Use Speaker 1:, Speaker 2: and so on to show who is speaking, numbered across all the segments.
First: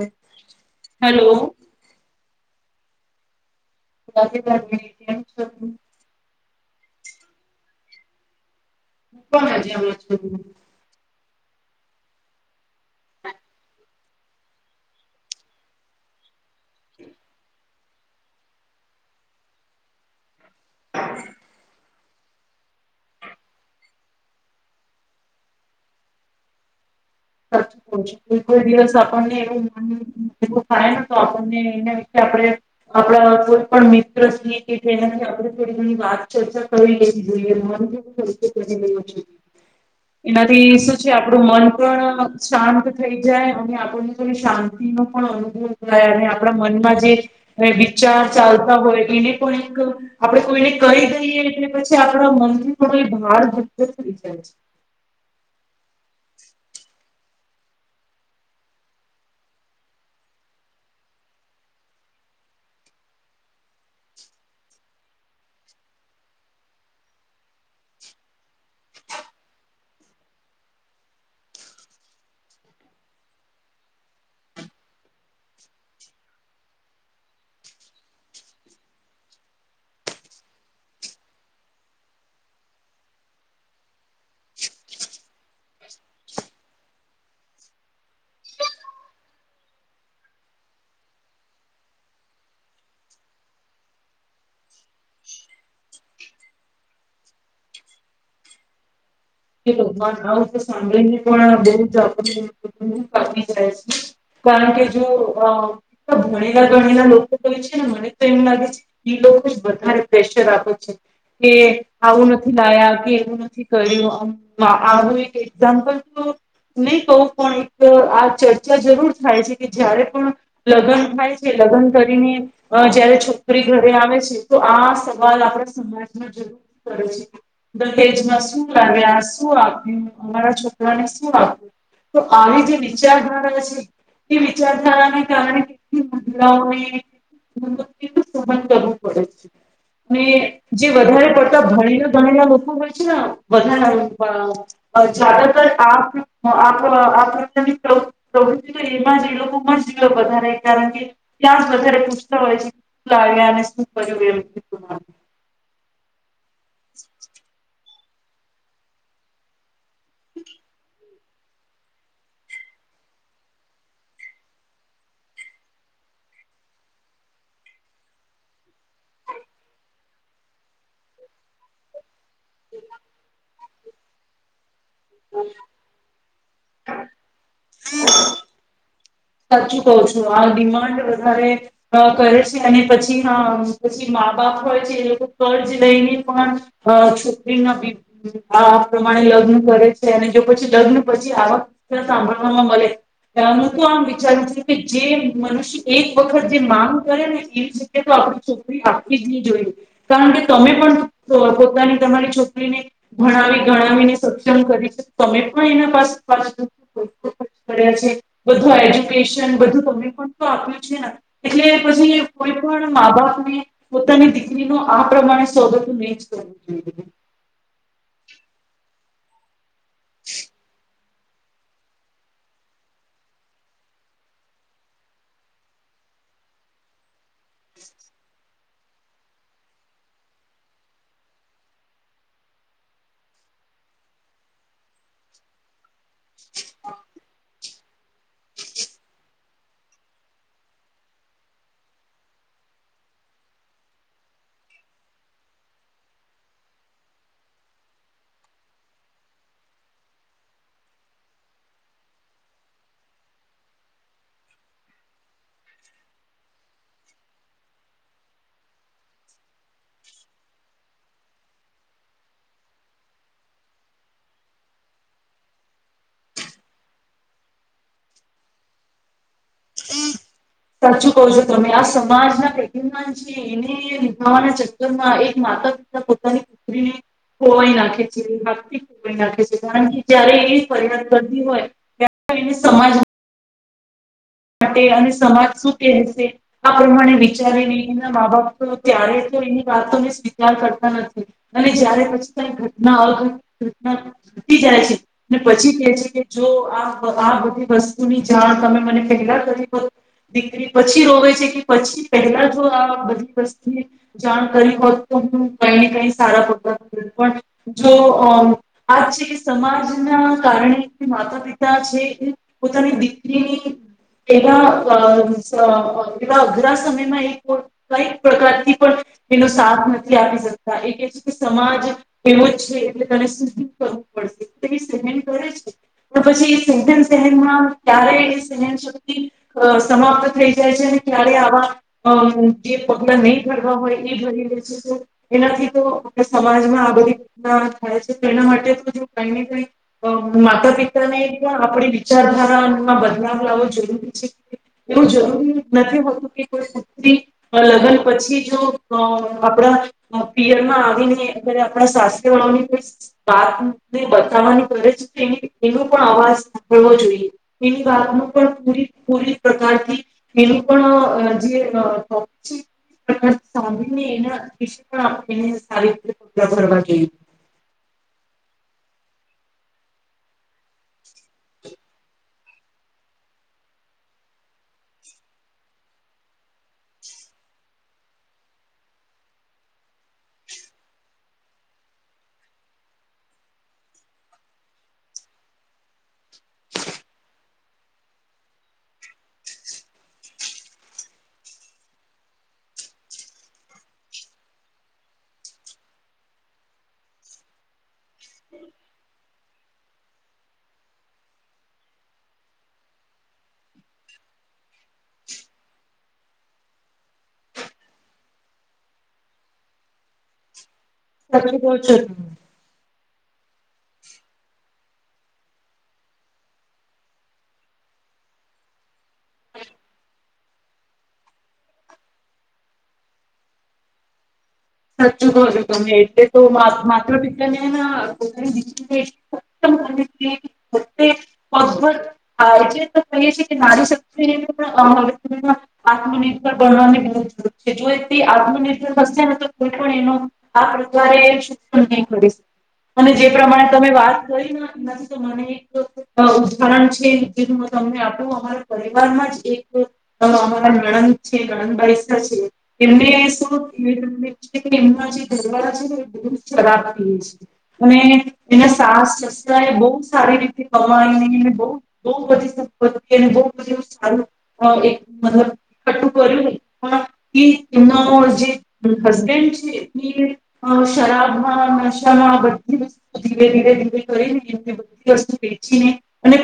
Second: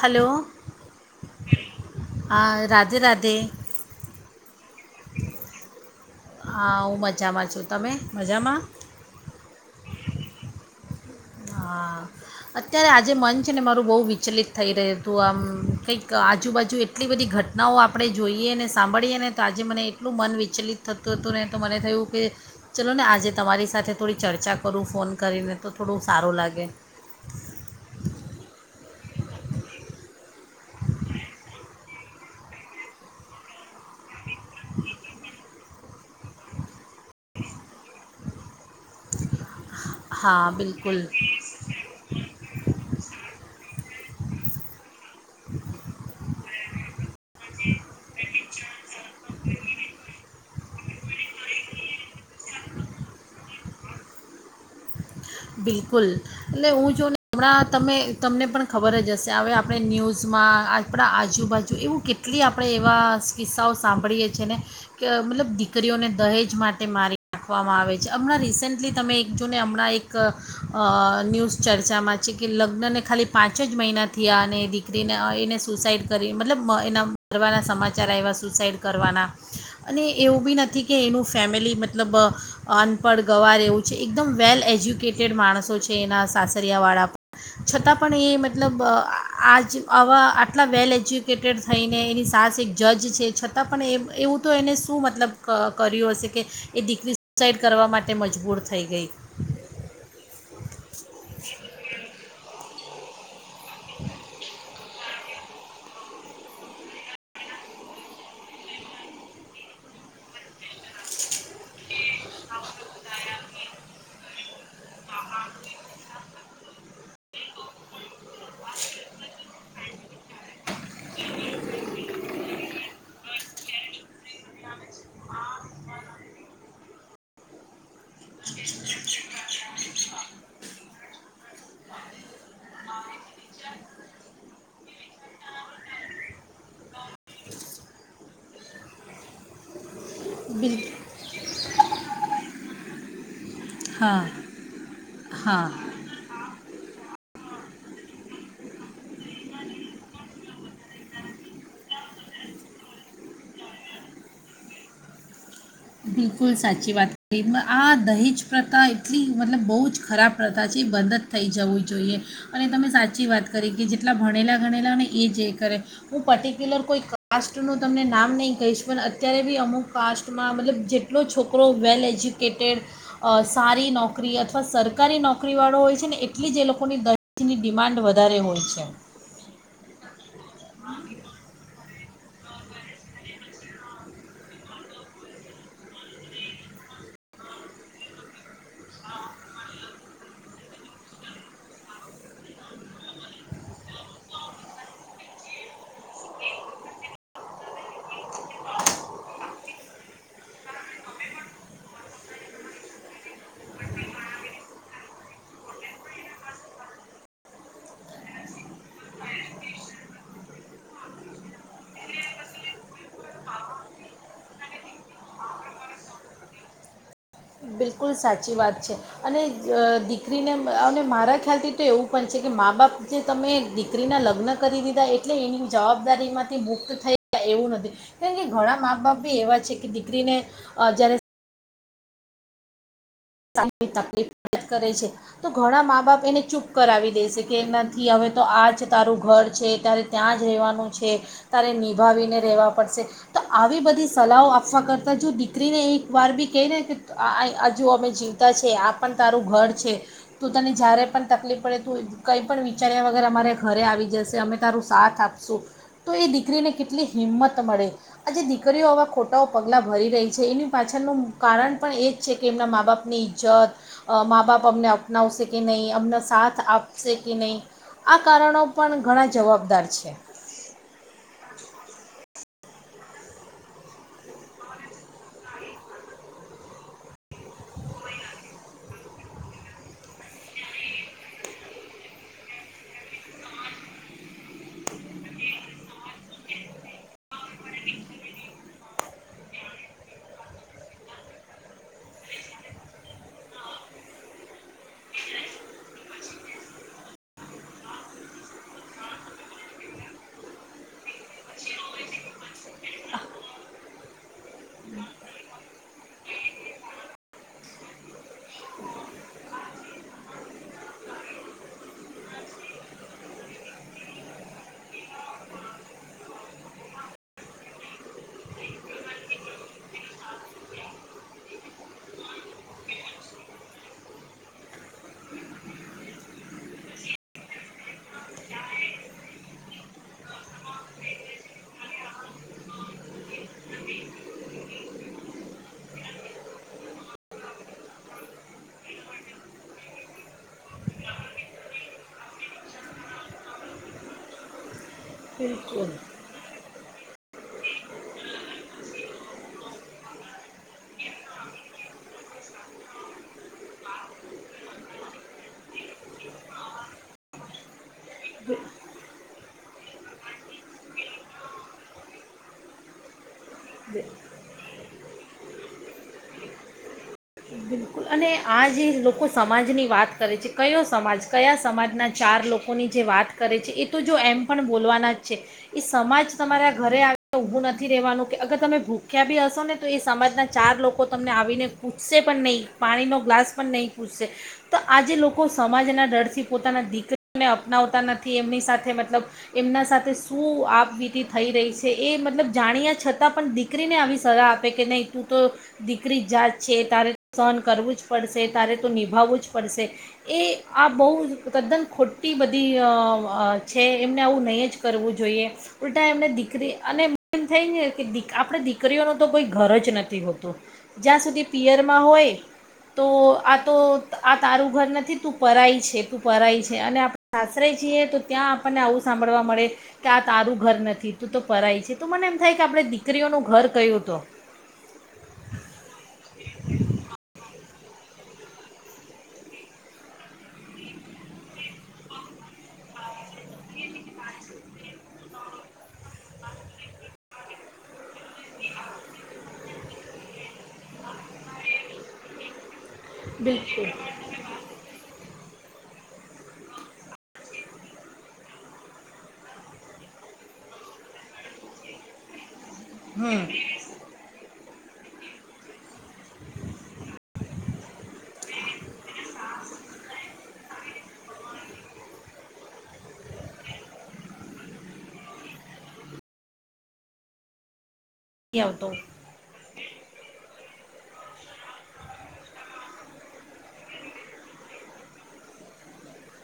Speaker 1: Hello
Speaker 2: hello.
Speaker 1: હા રાધે રાધે.
Speaker 2: રાધે રાધે કેમ છો?
Speaker 1: હા હું મજામાં છું, તમે મજામાં?
Speaker 2: માં મજામાં છું.
Speaker 1: હા, અત્યારે આજે મન છે ને મારું બહુ વિચલિત થઈ રહ્યું હતું આમ કંઈક આજ આજુબાજુ એટલી બધી ઘટનાઓ આપ આપણે જોઈએ ને સાંભળીએ ને તો આજે મને એટલું મન વિચ વિચલિત થતું હતું ને તો મને થયું કે, ચલો ને આજે તમારી સાથે થોડી ચર્ચા કરું ફોન કરીને તો થોડું સારું લાગે.
Speaker 2: કોઈ દિવસ આપણને એવું થાયને તો આપણને એના વિશે આપડા કોઈ પણ મિત્ર સુધી કે એનાથી આપણે થોડી ઘણી વાત ચર્ચા કરી લેવી જોઈએ [unintelligible]
Speaker 1: હા
Speaker 2: એનાથી શું
Speaker 1: બિલકુલ
Speaker 2: છે આપડું મન પણ શાંત થઈ જાય અને આપણને શાંતિ નો પણ અનુભવ થાય અને આપણા મનમાં જે, વિચાર ચાલતા હોય પણ એક આપણે કોઈને કહી દઈએ એટલે પછી આપણા મનથી પણ એ ભાર ગુપ્ધ થઈ જાય છે.
Speaker 1: બિલકુલ એટલે હું જો ને હમણાં તમે તમને પણ ખબર જ હશે હવે આપણે ન્યૂઝમાં આપણા આજુબાજુ એવું કેટલી આપણે એવા કિસ્સાઓ સાંભળીએ છીએ ને કે મતલબ દીકરીઓને દહેજ માટે મારી નાખવામાં આવે છે હમણાં રિસેન્ટલી તમે એક જો ને હમણાં એક ક અહ ન્યૂઝ ચર્ચામાં છે કે લગ્નને ખાલી પાંચ જ મહિનાથી આ અને દીકરીને અઈ ને સુસાઈડ કરી મતલબ એના મરવાના સમાચાર આવ્યા સુસાઈડ કરવાના. અને એવું બી નથી કે એનું ફેમિલી મતલબ અનપઢ ગવાર છે. એકદમ વેલ એજુ કેટેડ માણસો છે એના સાસરિયાવાળા. છતાં પણ એ મતલબ આહ આજ આવા આટલા વેલ એજ્યુકેટેડ થઈને એની સાસ એક જજ છે છતાં પણ એવ-એવું તો એને શું મતલબ કર્યું હશે કે એ દીકરી સુસાઈડ કરવા માટે મજબૂર થઈ ગઈ.
Speaker 2: હે ભગવાન આવું તો સાંભળી ને પણ બહુજ આપણ ને [inaudible] રેહ છે. કારણ કે જો અહ કેટલા ભણેલા ગણેલા લોકો બોલો છે ને મને તો એમ લાગે છે એ લોકો જ વધારે પ્રેશર આપે છે. કે આવું નથી લાયા કે એવું નથી કર્યું આમ માં આવું એક એક્ઝામ્પલ તો નહી કહું પણ એક આ ચર્ચા જરૂર થાય છે કે જયારે પણ લગ્ન થાય છે લગ્ન કરીને અહ જયારે છોકરી ઘરે આવે છે તો આ સવાલ આપણા સમાજમાં જરૂર કરે છે. દહેજમાં શું લાવ્યા શું આપ્યું અમારા છોકરાને શું આપ્યું. તો આવી જે વિચારધારા છે એ વિચારધારાને કારણે કેટલી મહિલાઓને કેટલું સહન કરવું પડે છે અને
Speaker 1: બિલ
Speaker 2: જે વધારે પડતા ભણીલા ભણેલા લોકો હોય છે ના બધા નંગ
Speaker 1: હા
Speaker 2: બાઓ અહ
Speaker 1: હા
Speaker 2: જ્યાદતર આપ હો આપ પ્રકારની પ્રવૃતિ એમાં જ એ લોકોમાં જ વધારે કારણ કે ત્યાં જ વધારે પૂછતા હોય છે શું લાવ્યા અને શું કર્યું એવું [inaudible]
Speaker 1: બિલકુલ સાચી વાત કહી. આ દહેજ પ્રથા એટલી મતલબ બહુજ ખરાબ પ્રથા છે. બધ થઈ જવું જોઈએ. અને તમે સાચી વાત કરી કે જેટલા ભણેલા ભણેલા ને એ જે એ કરે હું પર્ટિક્યુલર કોઈ કાસ્ટનું તમને નામ નહીં કહીશ પણ અત્યારે બી અમુક કાસ્ટમાં મતલબ જે ટલો છોકરો વેલ એજ્યુક કેટેડ અહ સારી નોકરી અથવા સર સરકારી નોકરી વાળો હોય છે ને એક એટલી જે લોકોની ડિમાન્ડ વધારે હોય છે.
Speaker 2: સાચું કહો છું આ ડિમાન્ડ વધારે અ કરે છે અને પછી પછી મા બાપ હોય છે એ લોકો કર્જ લઈને પણ, છોકરીના આ પ્રમાણે લગ્ન કરે છે અને જો પછી લગ્ન પછી આવાક સાંભળવામાં મળે, તો આમ જે મનુષ્ય એક વખત જે માંગ કરે ને એવી જગ તો આપણી છોકરી આપવી જ નહી જોઈએ, કારણ કે તમે પણ પોતાની તમારી છોકરીને, ભણાવી ગણાવીને સક્ષમ કરી છે, તમે પણ એના પાસે પાછ કર છે. ત પણ આપ્યું છે ને, એટલે પછી કોઈ પણ મા બાપને પોતાની દીકરી ન આ પ્રમાણે સોગતું નહી જ કરવું જોઈ.
Speaker 1: બિલકુલ સાચી વાત છે, અને દીકરીને મારા ખ્યાલથી તો એવું પણ છે કે મા બાપ જે તમે દીકરીના લગ્ન કરી દીધા એટલે એની જવાબદારીમાંથી મુક્ત થઈ ગયા એવું નથી, કારણ કે ઘણા મા બાપ બી એવા છે કે દીકરીને, જયારે તકલીફ કરે છે, તો ઘણા મા બાપ એને ચૂપ કરાવી દેશે. કે નથી હવે તો આ જ તારું ઘર છે તારે ત્યાં જ રહેવાનું છે, તારે નિભાવીને રહેવા પડશે, તો આવી બધી સલાહઓ આપવા કરતાં જો દીકરીને એક વાર બી કહી ને કે હજુ અમે જીવતા છે આ પણ તારું ઘર છે, તું તને જ્યારે પણ તકલીફ પડે તું કંઈ પણ વિચાર્યા વગર અમારે ઘરે આવી જશે અમે તારું સાથ આપશું, તો એ દીકરીને કેટલી હિંમત મળે, આ જેે દીકરીઓ આવા ખોટાઓ પગલાં ભરી રહી છે એની પાછળનું કારણ પણ એ જ છે કે એમના મા બાપ ની ઈજ્જત, મા બાપ અમને અપનાવશે કે નહીં અમને સાથ આપશે કે નહીં, આ કારણો પણ ઘણા જવાબદાર છે.
Speaker 2: સાચું કહો છો તમે આ સમાજના પન છે એને નિભાવાના ચક્કર માં એક માતા પિતા પોતાની પુત્રીને ખોવાઈ નાખે છે ભક્ ખોવાઈ નાખે છે કારણ કે જયારે એ ફરિયાદ કરતી હોય ત્યારે એ સમાજ [unintelligible] સમાજ શશે આ પ્રમાણે વિચારીનેના મા બાપ ત્યારે તો એની વાતોને સ્વીકાર કરતા નથી અને જય્યારે પછી કઈ ઘટના અઘટના ઘટી જાય છે ને પછી કે છે કે જો આ આ બધી વસ્તુની જાણ તમે મને પેલા દીકરી હોત, પછી રોવે છે કે પછી પહેલા જો આ બધી વસ્તુ જાણ કરી હોત તો હું કઈ ને કઈ સારા પગતા પણ, જો આજ છે કે સમાજના કારણે માતા પિતા છે એ, પોતાની દીકરીની એવા એવા અઘરા સમયમાં એ કઈ પ્રકારથી પણ એનો સાથ નથી આપી શકતા એ કે છે કે, સમાજ એવો જ છે એટલે તને સુદ કરવું પડશે તે સહેન કરે છે તો પછી સન સનમાં ક્યારે એ સન સમાપ્ત થઈ જાય છે અને ક્યારે આવા જે પગલા નહી ભરવા હોય એ ભરી લે છે, તો એનાથી તો સમાજમાં આ બધી થાય છે તો એના માટે તો જો કઈ ને કઈ માતા પિતાને આપણી વિચારધારામાં બદલાવ લાવવો જરૂર એવું જરૂરી
Speaker 1: બિલકુલ
Speaker 2: નથી હોતું કે લગ્ન પછી જો આપણા પિયરમાં આવીને અ આપણા સાસરે વાળાની કોઈ વાતને બતાવવાની કરે છે, એ એનો પણ અવાજ સાંભળવો જોઈએ એની વાત ન પણ પૂરી પ પ્રકારથી એનું પણ જે ટોપીક છે. સાંભળીને એ પણ આપણને સારી રીતે સાંભળવા
Speaker 1: બિલકુલ અને આ જે લોકો સમાજની વાત કરે છે કયો સમાજ કયા સમાજના ચાર લોકોની જે વાત કરે છે, એ તો જો એમ પણ બોલવાના જ છે એ સમાજ તમારા ઘરે આવીને ઊભું નથી રહેવાનું કે અગર તમે ભૂખ્યા બી હશો ને તો એ સમાજના ચાર લોકો તમને આવીને પૂછ પૂશે પણ નહીં પાણીનો ગ્લાસ પણ નહીં પૂછશે તો આજે લોકો સમાજના ડરથી. પોતાના દીકરીને અપ અપનાવતા નથી એમની સાથે મતલબ એમના સાથે શું આપ વીતી થઈ રહી છે, એ મતલબ જાણ્યા છતાં પણ દીકરીને આવી સલાહ આપે કે નહીં તું તો દીકરી જાત છે તારે સહન કરવું જ પડશે, તારે તો નિભાવવું જ પડશે, એ આ બહુ તદ્દન ખોટી બધી અ છે એમને આવું નહીં જ કરવું જોઈએ ઉલટા એમને દીકરી અને એમ થાય ને કે આપણે દીકરીઓનું તો કોઈ ઘર જ નથી હોતું. જ્યાં સુધી
Speaker 2: સાચું કહો છો
Speaker 1: પિયરમાં
Speaker 2: તમે.
Speaker 1: હોય. તો આ તો આ તારું ઘર નથી તું પરાય છે તું પરાય છે, અને આપ સાસરે છીએ તો ત્યાં આપણને આવું સાંભળવા મળે કે આ તારું ઘર નથી તું તો પરાય છે, તો મને એમ થાય કે આપણે દીકરીઓનું ઘર કયું હતો.
Speaker 2: સાચું કહો છો તમે એટલે તો માતા પિતાને પોતાની દીકરી કહી છે કે [inaudible] નારી શક્તિ પણવે આત્મનિર્ભર ભણવાની બહુ જરૂર છે જો તે આત્મનિર્ભર થશે ને તો કોઈ પણ એનો આ પ્રકારે શોષણ નહી કરી શ અને જે પ્રમાણે
Speaker 1: બિલકુલ
Speaker 2: તમે વાત કરીને નથી તો મને ઉદાહરણ છે જેનું હું તમને આપું અમારા પરિવારમાં જ એક, અમારા નણંદ છે ગણંદબસા છે. એ
Speaker 1: હમ
Speaker 2: વયસો [unintelligible] એમના જે દરવાળા છે બ ખરાબ થ છે, અને એના સાસ સસ એ બહુ સારી રીતે કવાઈને બ બ બધી સંપત્ બધું સારું મતલબ કટું કર્યું પણ [unintelligible] જે
Speaker 1: નથી આવતો.
Speaker 2: હસબેન્ડ શરાબમાં નશામાં બધી વસ્તુ ધીરે ધીરે ધીરે કરીને એને બધી વસ્તુ વેચીને અને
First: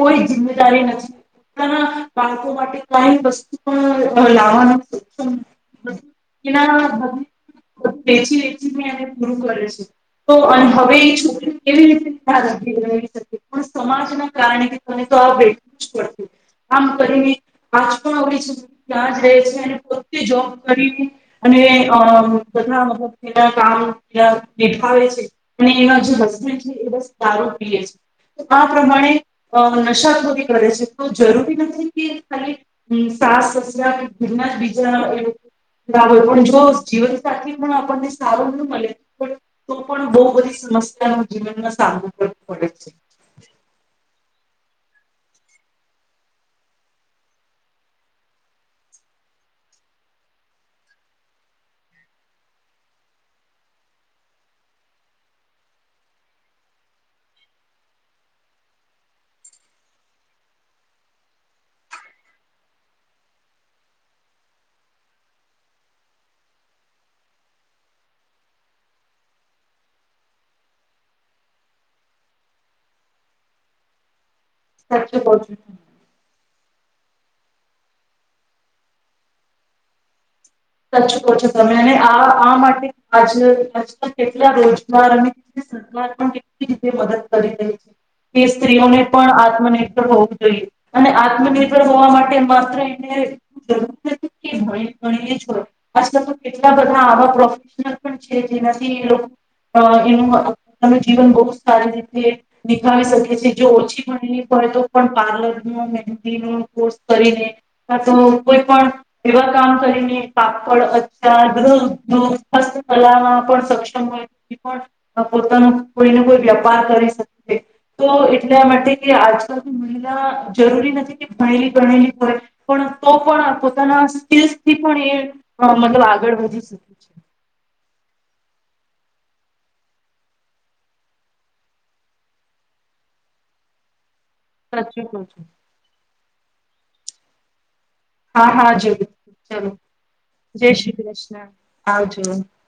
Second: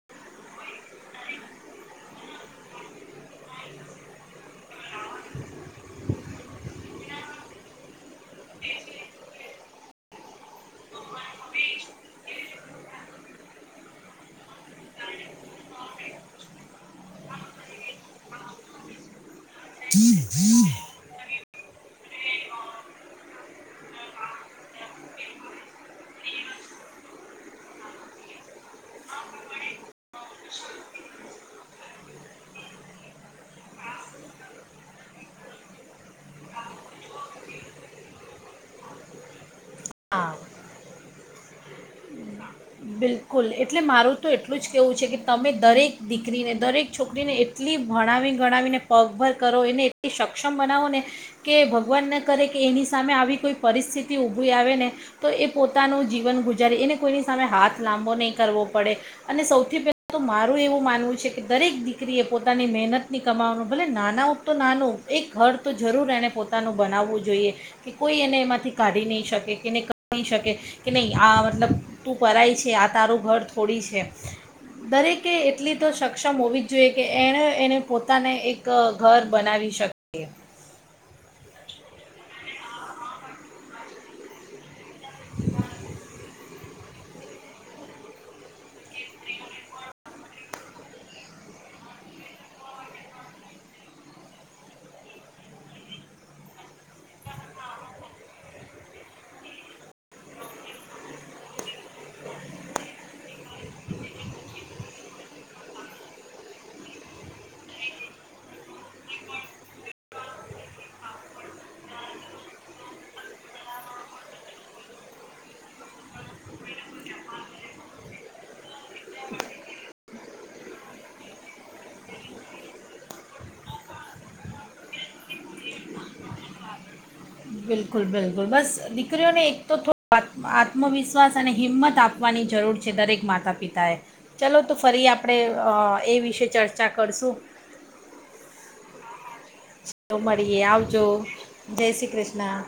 Speaker 2: કોઈ જિમ્દારી નથી પોતાના બાળકો માટે કઈ વસ્તુ પણ લાવવાનુંમ [unintelligible] વેચી વેચીને એને પૂરું કરે છે તો અને હવે એ છોકરી કેવી રીતે ર શકે પણ સમાજના કારણેને તો આ બેઠવું જ પડશે આમ કરીને આજ પણ અરી છોકરી ત્યાં જ રહે છે અને પોતે જોબ કરીને [unintelligible] અને ઘ મત એના કામ નિભાવે છે. અને એના જે હસમે છે એ બસ દારૂ પીએ છે. તો આ પ્રમાણે નશાખોરી કરે છે તો જરૂરી નથી કે ખાલી સાસ સસરા કે, ઘરના જ બીજા એ લોકો [unintelligible] બરાબર પણ જો જીવનસાથી પણ આપણને સારું ન મળે, પણ તો પણ બો
Speaker 1: હા
Speaker 2: બધી સમસ્યાનો જીવનમાં સામનો કરે.
Speaker 1: બિલકુલ એટલે મારું તો એટલું જ કેહેવું છે કે તમે દરેક દીકરીને દરેક છોકરીને એટલી ભણાવી ગણાવીને પગભર કરો એને એટલી સક્ષમ બનાવોને, કે ભગવાન ન કરે કે એની સામે આવી કોઈ પરિસ્થિતિ ઊભી આવેને, તો એ પોતાનું જીવન ગુજારે એને કોઈની સામે હાથ લાંબો નહીં કરવો પડે, અને સૌથી પહેલા તો મારું એવું માનવું છે કે દરેક દીકરીએ પોતાની મહેનતની કમાવવાનું ભલે નાના ઉપ તો નાનું એક ઘર તો જરૂર એણે પોતાનું બનાવવું જોઈએ, કે કોઈ એને એમાંથી કાઢી નહીં શકે કે ન કહી શકે, કે નહીં, આ મતલબ તું કરાય છે. આ તારું ઘર થોડી છે.
Speaker 2: સાચું
Speaker 1: દરેકે
Speaker 2: કહો છો તમે.
Speaker 1: એટલી તો સક્ષમ હોવી જ જોઈએ કે એને એને પોતાને એક ઘર બનાવી શકીએ.
Speaker 2: ચકો છ. તમે અને આ આ માટે આજ આજ કેટલા રોજગાર અને સરકાર પણ કેટલી રીતે મદદ કરી રહી છે, કે સ્ત્રીઓને પણ આત્મનિર્ભર હોવું જોઈએ, અને આત્મનિર્ભર હોવા માટે માત્ર એને જરૂરી નથી, કેણી ગણી આજકાલ તો કેટલા બધા આવા પ્રોફેશનલ પણ છે જેનાથી, એ લોકો એનું જીવન બહ સારી રીતે નિભાવી શકે છે. જો ઓછી મળ હોય તો પણ પાર્લર ન મહેંદી ન કોર્સ કરીને તો કોઈ પણ એવા કામ કરીને પા અચારધ કલામાં પણ સક્ષમ હોય, પણ પોતાનો કોઈને કોઈ વેપાર કરી શકે, તો એટલા માટે આજકાલથી મહિલા જરૂરી નથી કે ભણેલી ભણેલી હોય પણ, તો પણ પોતાના સ્કીસથી પણ એ હ, મતલબ આગળ વધી શકે.
Speaker 1: બિલકુલ બિલકુલ, બસ દીકરીઓને એક તો થોડ આત્મવિશ્વાસ અને હિંમત આપવાની જરૂર છે દરેક માતા પિતાએ. ચલો તો
Speaker 2: સાચું
Speaker 1: ફરી
Speaker 2: કવ
Speaker 1: આપણે
Speaker 2: છું.
Speaker 1: એ વિશે કે ચર્ચા કરશું.
Speaker 2: હાહા જરૂર. ચલો
Speaker 1: મળીએ
Speaker 2: જય શ્રી
Speaker 1: આવજો,
Speaker 2: કૃષ્ણ
Speaker 1: જય શ્રી
Speaker 2: આવજો.
Speaker 1: કૃષ્ના.